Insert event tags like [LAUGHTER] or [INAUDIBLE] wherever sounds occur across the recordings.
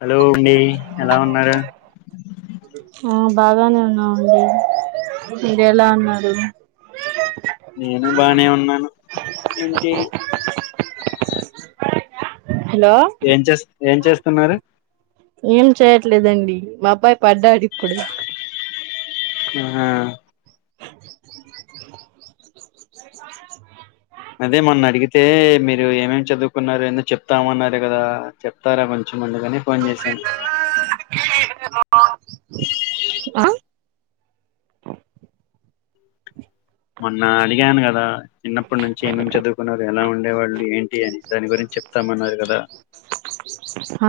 Hello అండి ఎలా ఉన్నారు ఆ బాగానే ఉన్నామండి మీరు ఎలా ఉన్నారు నేను బానే ఉన్నాను ఏంటి హలో ఏం చేస్ ఏం చేస్తున్నారు ఏం చేయట్లేదండి మా అబ్బాయి పడ్డాడు ఇప్పుడు హా అదే మొన్న అడిగితే మీరు ఏమేమి చదువుకున్నారు ఎందో చెప్తామన్నారు కదా చెప్తారమోని మండగానే ఫోన్ చేశాను ఆ మొన్న అడిగాను కదా చిన్నప్పటి నుంచి ఏమేమి చదువుకున్నారు ఎలా ఉన్ వాళ్ళు ఏంటి అని దాని గురించి చెప్తామన్నారు కదా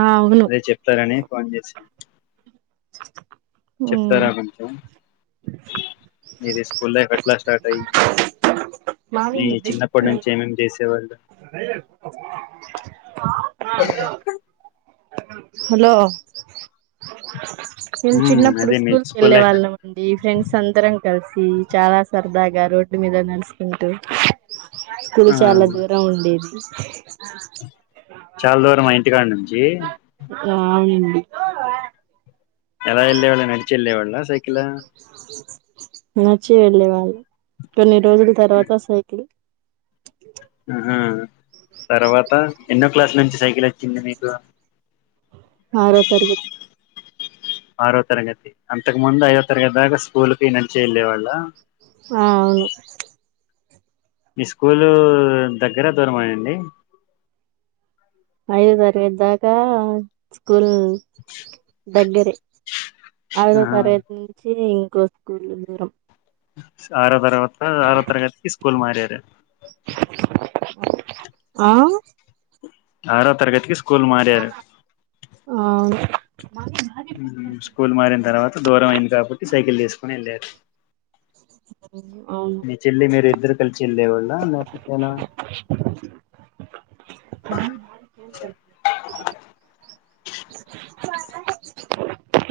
ఆ అవును అదే చెప్తారని ఫోన్ చేసి చెప్తారా కొంచెం మీది స్కూల్ లైఫ్ ఎ ఎట్లా స్టార్ట్ అయి మావి బెస్ట్ ఫ్రెండ్ చేసేవాళ్ళు ఆ హలో మేను ఉమ్ చిన్నప్పుడు అదే మీ స్కూల్ కి వెళ్ళే లైఫ్ వాళ్ళం అండి ఫ్రెండ్స్ అందరం కలిసి చాలా సరదాగా రోడ్డు మీద నడుస్కుంటూ స్కూల్ ఆ చాలా దూరం ఉండ్ ది చాలా దూర మా ఇంటికాడ నుం ఆ ఆమీన్ ఎలా ఎళ్ళే వాళ్ళు నడిచి ఎళ్ళే వాళ్ళ సైకిలా డొనేట్ రోజుల తర్వాత సైకిల్ ఆ తర్వాత ఎన్నో క్లాసు నుంచి సైకిల్ వచ్చింది నికు ఆరో తరగతి ఆరో తరగతి అంతకు ముందు ఐదో తరగతి దాకా స్కూల్కి నడించి వెళ్ళే వాళ్ళ ఆ అవును మీ స్కూలు దగ్గర దూరమా అండి ఐదో తరగతి దాకా స్కూల్ దగ్గరే ఐదో ఆహా తరగతి నుంచి ఇ కో స్కూళ్ళు దూరం. ఆరో తర్వాత ఆరో తరగతికి స్కూల్ మారరు. ఆ. ఆరో తరగతికి స్కూ కోల్ మారారు. అవును స్కూల్ మారిన తర్వాత దూరం అయింది కావచ్చు సైకిల్ తీసుకొని వెళ్ళారు. అవును మీ చెల్లి మీరు ఇద్దరు కలిసి ఎళ్ళలే వాళ్ళ లేపోతే ఎలా.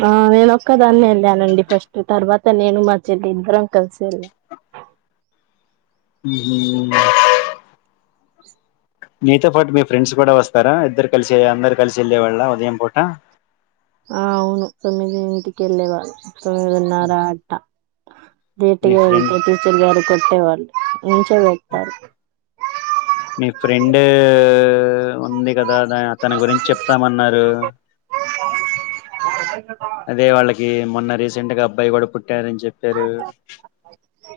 ఆ నేను ఒక్కదాన్ని వెళ్ళానండి ఫస్ట్ తర్వాత నేను మా చెల్లి ఇద్దరం కలిసి వెళ్ళా. హ్మ్. నీతో పాటు మీ ఫ్రెండ్స్ కూడా వస్తారా ఇద్దరు కలిసి అందరు కలిసి వెళ్ళేవాళ్ళ ఉదయం పూట. ఆ అవును తొమ్మిది ఇంటికి వెళ్ళే వాళ్ళం. తొమ్మిదిన్నరా అట్టా. లేట్ మీ గా ఫ్రెండ్ వెళ్తే టీచర్ గారు కొ. ఎవల్ నుంచో పెడుతారు. మీ ఫ్రెండ్ ఉంది కదా ఆ అతని గురించి చెప్తామన్నారు. అదే వాళ్ళకి మొన్న. రీసెట్ గా అబ్బాయి కూడా పు. ట్టారు అని చెప్పారు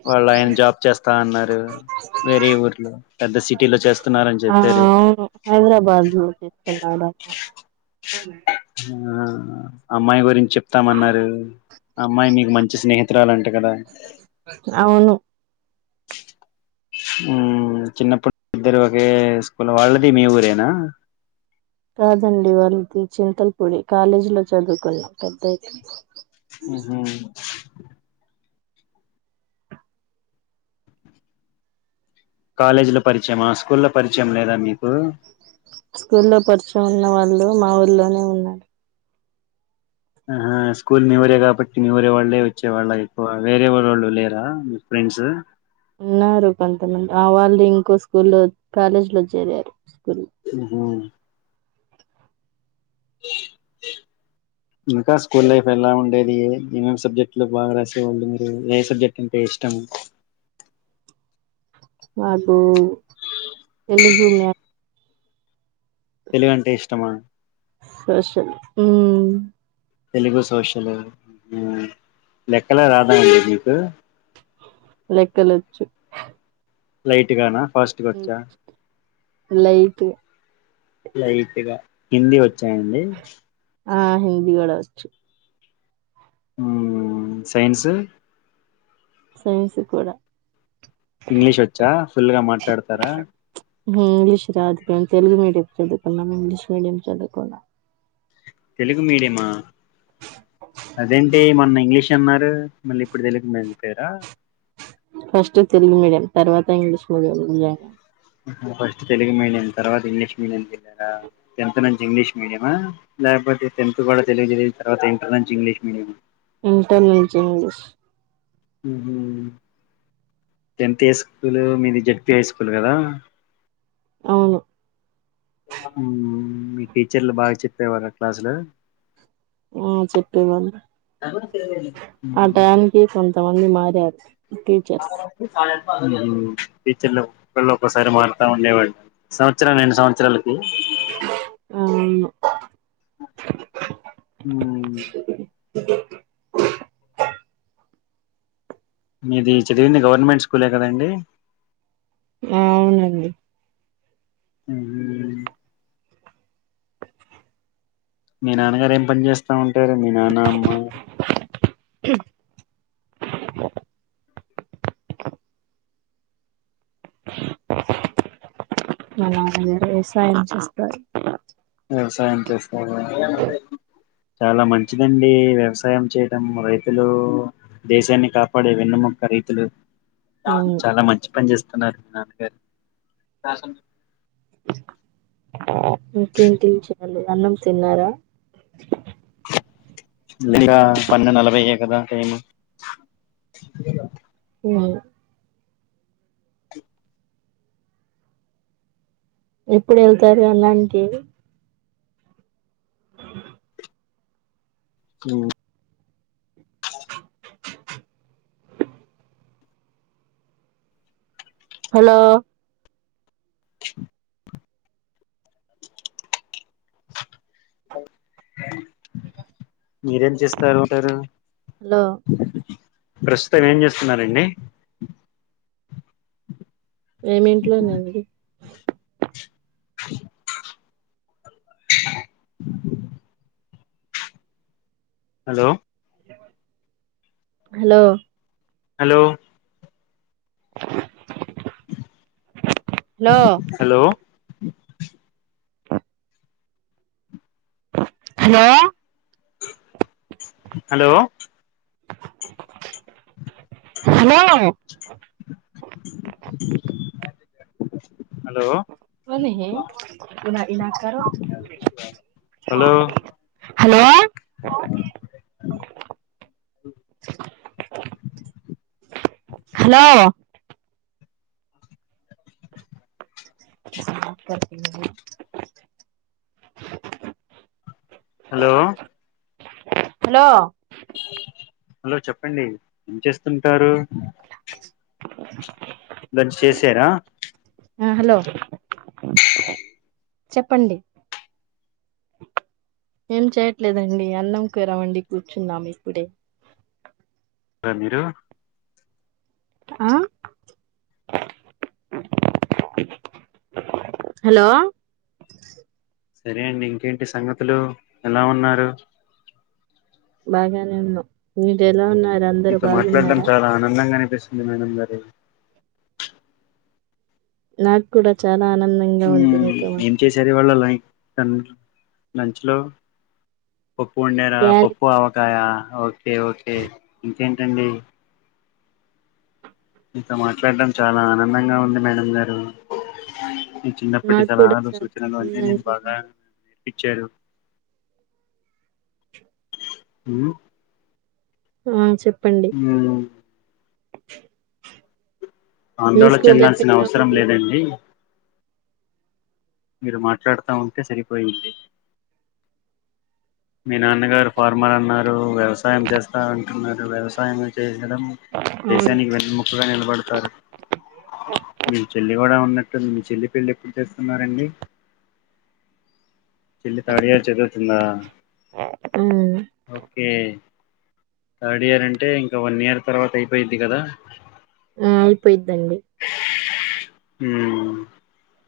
వాళ్ళు ఆయన జాబ్ చేస్తా అన్నారు వేరే ఊర్లో పెద్ద సిటీలో చేస్తున్నారు అని ఆ చెప్పారు అవును హైదరాబాద్ లో తీసుకున్నాడు ఆ ఆం. అమ్మాయి గురి. చెప్తామన్నారు అమ్మాయి మీకు మంచి స్నేహితురాల అంటా కదా. అవును ఉమ్ చిన్నప్పుడు ఇద్దరు ఒకే స్కూల్ వాళ్ళది మీ ఊరేనా. కాదండి వాళ్ళది చింతలపూడి కాలేజీ లో చదువుకులే పెద్దయితే. ఉహు. కాలేజీ లో పరిచయమా స్కూల్ లో పరిచయం లేదా మీకు. స్కూల్లో పరిచయం ఉన్న వాళ్ళు మా ఊర్లోనే ఉన్నారు. ఆ స్కూల్ మీ ఊరే కాబట్టి మీ ఊరే వాళ్ళే వచ్చే వాళ్ళ ఎక్కువ వేరే వా వాళ్ళు లేరా మీ ఫ్రెండ్స్. ఉన్నారు కొంతమంది ఆ వాళ్ళు ఇంకో స్కూల్లో కాలేజీ లో చేరారు. స్కూల్ ఉహుమ్ ఇంకా స్కూల్ లైఫ్ ఎలా ఉండేది ఏమేమి సబ్జెక్టులు బాగా రాసేవాళ్ళు మీరు ఏ సబ్జెక్ట్ అంటే ఇష్టం. నాకు తెలుగు మ్య. తెలుగుంటే ఇష్టమా. సోషల్ ఉమ్ తెలుగు సోషల్ ఉమ్ లెక్కలే రాదాండి మీకు. లెక్కలు వచ్చు. లైట్ గా నా. ఫస్ట్గా వచా లేలైట్ లైట్గా కిందీ హిందీ వచాండి ఆ హిందీ కూడా వచ్చు ఉమ్ సైన్స్ సైన్సు కూడా ఇంగ్లీష్ వచ్చా ఫుల్ గా మాట్లాడతారా ఉమ్ ఇంగ్లీష్ రాదు మెమ్ తెలుగు మ మీడియం ఎదుకు ఇంగ్లీష్ మీడియం చాదుకోలా తెలుగు మీడియమా అదేంటే మొన్న ఇంగ్లీష్ అన్నారు మళ్ళీ ఇప్పుడు తెలుగు మళిపోయారా ఫస్ట్ తెలుగు మీడియం తర్వాత English medium join first Telugu medium తర్వాత ఇంగ్లీష్ మీడియం చెరారా టెన్త్ నుంచి ఇంగ్లీష్ మీడియ లేకపోతే టెన్త్ కూడా తెలు తర్వాత ఇంటర్ నుంచి ఇంగ్లీష్ మీడియం ఇంటర్నట్ంచి ఇంగ్లీస్ ఉహుమ్ టెన్త్ ఏ స్కూల్ మీది జెడ్పీ హై స్కూల్ కదా అవును ఉమ్ మీ టీచర్లు బాగా చెప్పేవారు క్లాసులు ఉమ్ చెప్పేవాళ ఉహు ఆ టైనికి కొంతమంది మారి చారు [UNINTELLIGIBLE] అ చాల ఉహుమ్ టీచర్లు ఒకళ్ళు ఒసారి మారుతా ఉండేవాళ్ళం సంవత్సరాలు నండు సంవత్సరాలకి ఆ ఉమ్ మీది చదివివంది గవర్నమెంట్ స్కూలే కదండి ఉమ్ అవునండి ఉహు మీ నాన్నగారు ఏం పని చేస్తా ఉన్ టరు మీ నాన్న ఆమ్మ వాళ్ళా [UNINTELLIGIBLE] వ్యవసాయం చేస్తారు వ్యవసాయం చేస్తారా చాలా మంచిదండి వ్యవసాయం చేయటం రైతులు దేశాన్ని కాపాడే వెన్నముక రైతులు అవును చాలా మంచి పని చేస్ [UNINTELLIGIBLE] ఇంకేం తెల్ చాలు అన్నం తిన్నారా ఇంకా పన్ను నలభై ఏ కదా టైము ఓ ఎప్పుడు ఎళ్తారు అన్నానికి ఉమ్ హలో మీరేం చేస్తారు ఉంటారు హలో ప్రస్తుతం ఏం చేస్తున్నారండి ఏమి ఇంట్లోనే అండి hello hello hello hello hello hello hello hello hello hello hello hello కస హలో హలో హలో చెప్పండి ఏం చేస్తుంటారు దట్ చేశారా ఆ హలో చెప్పండి ఏం చేయట్లేదండి అన్నం కుర వండి కూర్చున్నాం ఇప్పుడే రా మీరు ఆ హలో సరే అండి ఇంకేంటి సంగతులు ఎలా ఉన్నారు బాగానే ఉన్నా మీరు ఎలా ఉన్నారు అందరు మీతో మాట్లాడం బాగున్నారా చాలా ఆనందంగా స్లీమ నంబరే నాకు కూడా చానా మ్ ఏం చేసారు ఇవళ్ళా లా లంచ్ లో పప్పు ఉండేర క్యారెట్ పప్పు ఆవకాయ ఓకే ఓకే ఇంకేంటండి మీతో మాట్లాడటం చాలా ఆనందంగా ఉంది మేడం గారు ఈ చిన్నప్పటి నాకు కూడా సలహాలు చాలా సూచనలు అన్న నేను ఆనందంగా బాగా ఉంది చ్చారు ఆ చెప్ మ్ మీ ఆందోళ స్కూల్ లైఫ్ చెందాల్సిన ఎలా అవసరం ఉంది లేదండి మీరు మాట్లాడుతా ఉంటే సరిపోయిద్ది, మీ నాన్నగారు ఫార్మర్ అన్నారు వ్యవసాయం చేస్తా అంటున్నారు వ్యవసాయం మేడం అవును దేశానికి వెన్నముకుగా నిలబడతారు, మీ చెల్లి కూడా ఉన్నట్టుంది చెల్లి పెళ్లి ఎప్పుడు చేస్తున్నారండి చెల్లి థర్డ్ ఇయర్ చదువుతుందా ఆ ఓకే థర్డ్ ఇయర్ అంటే ఇంకా వన్ ఇయర్ తర్వాత అయిపోయిద్ది కదా హ అయిపోయి అండి మ్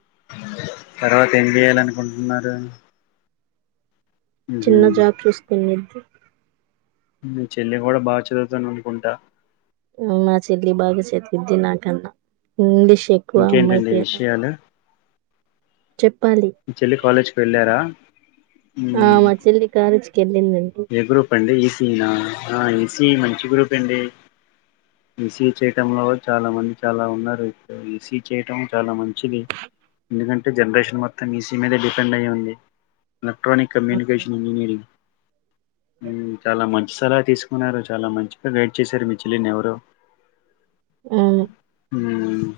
తర్వాత ఏం చేయాలి అనుకుంటున్నారు చిన్న జాబ్ చేస్తుంది మీ చెల్లె కూడా బాగా చదువుతోను అనుకుంటా నాచెల్లె బాగా చదువుద్ది నాకన్నా ఇంగ్లీష్ ఎక్కువ ఇంకేంటండి అమ్మాయికి విషయాలు చెప్పాలి మీ చెల్లె కాలేజ్ కి వెళ్ళారా ఆ మ్మ్. మ చెల్లి కలే ఏ గ్రూప్ అండి ఈసీనా ఈసీ మంచి గ్రూప్ అండి, ఈసీఈ చేయటంలో చాలా మంది చాలా ఉన్నారు ఇప్పుడు ఈసీఈ చేయటం చాలా మంచిది, ఎందుకంటే జనరేషన్ మొత్తం ఈసీ మీదే డిపెండ్ అయ్య ఉంది, ఎలక్ట్రానిక్ కమ్యూనికేషన్ ఇంజనీరింగ్ ఉ చాలా మంచి సలహా తీసుకున్నారు చాలా మంచిగా గైడ్ చేశారు మీ చెల్లిని ఎవరు అవును ఉ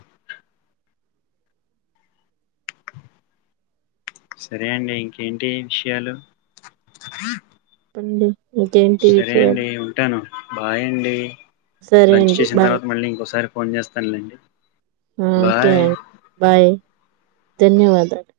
సరే అండి ఇంకేంటి విషయాలు చెప్పండి ఇంకేంటి సరే విషయాలు అండి ఉంటాను బాయ్ అండి సరే లంచ్ అండి చేసిన బాయ్ తర్వాత మళ్ళీ ఇంకోసారి ఫోన్ చేస్తానులేండి ఓకే బాయ్ బాయ్ ధన్యవాదాలు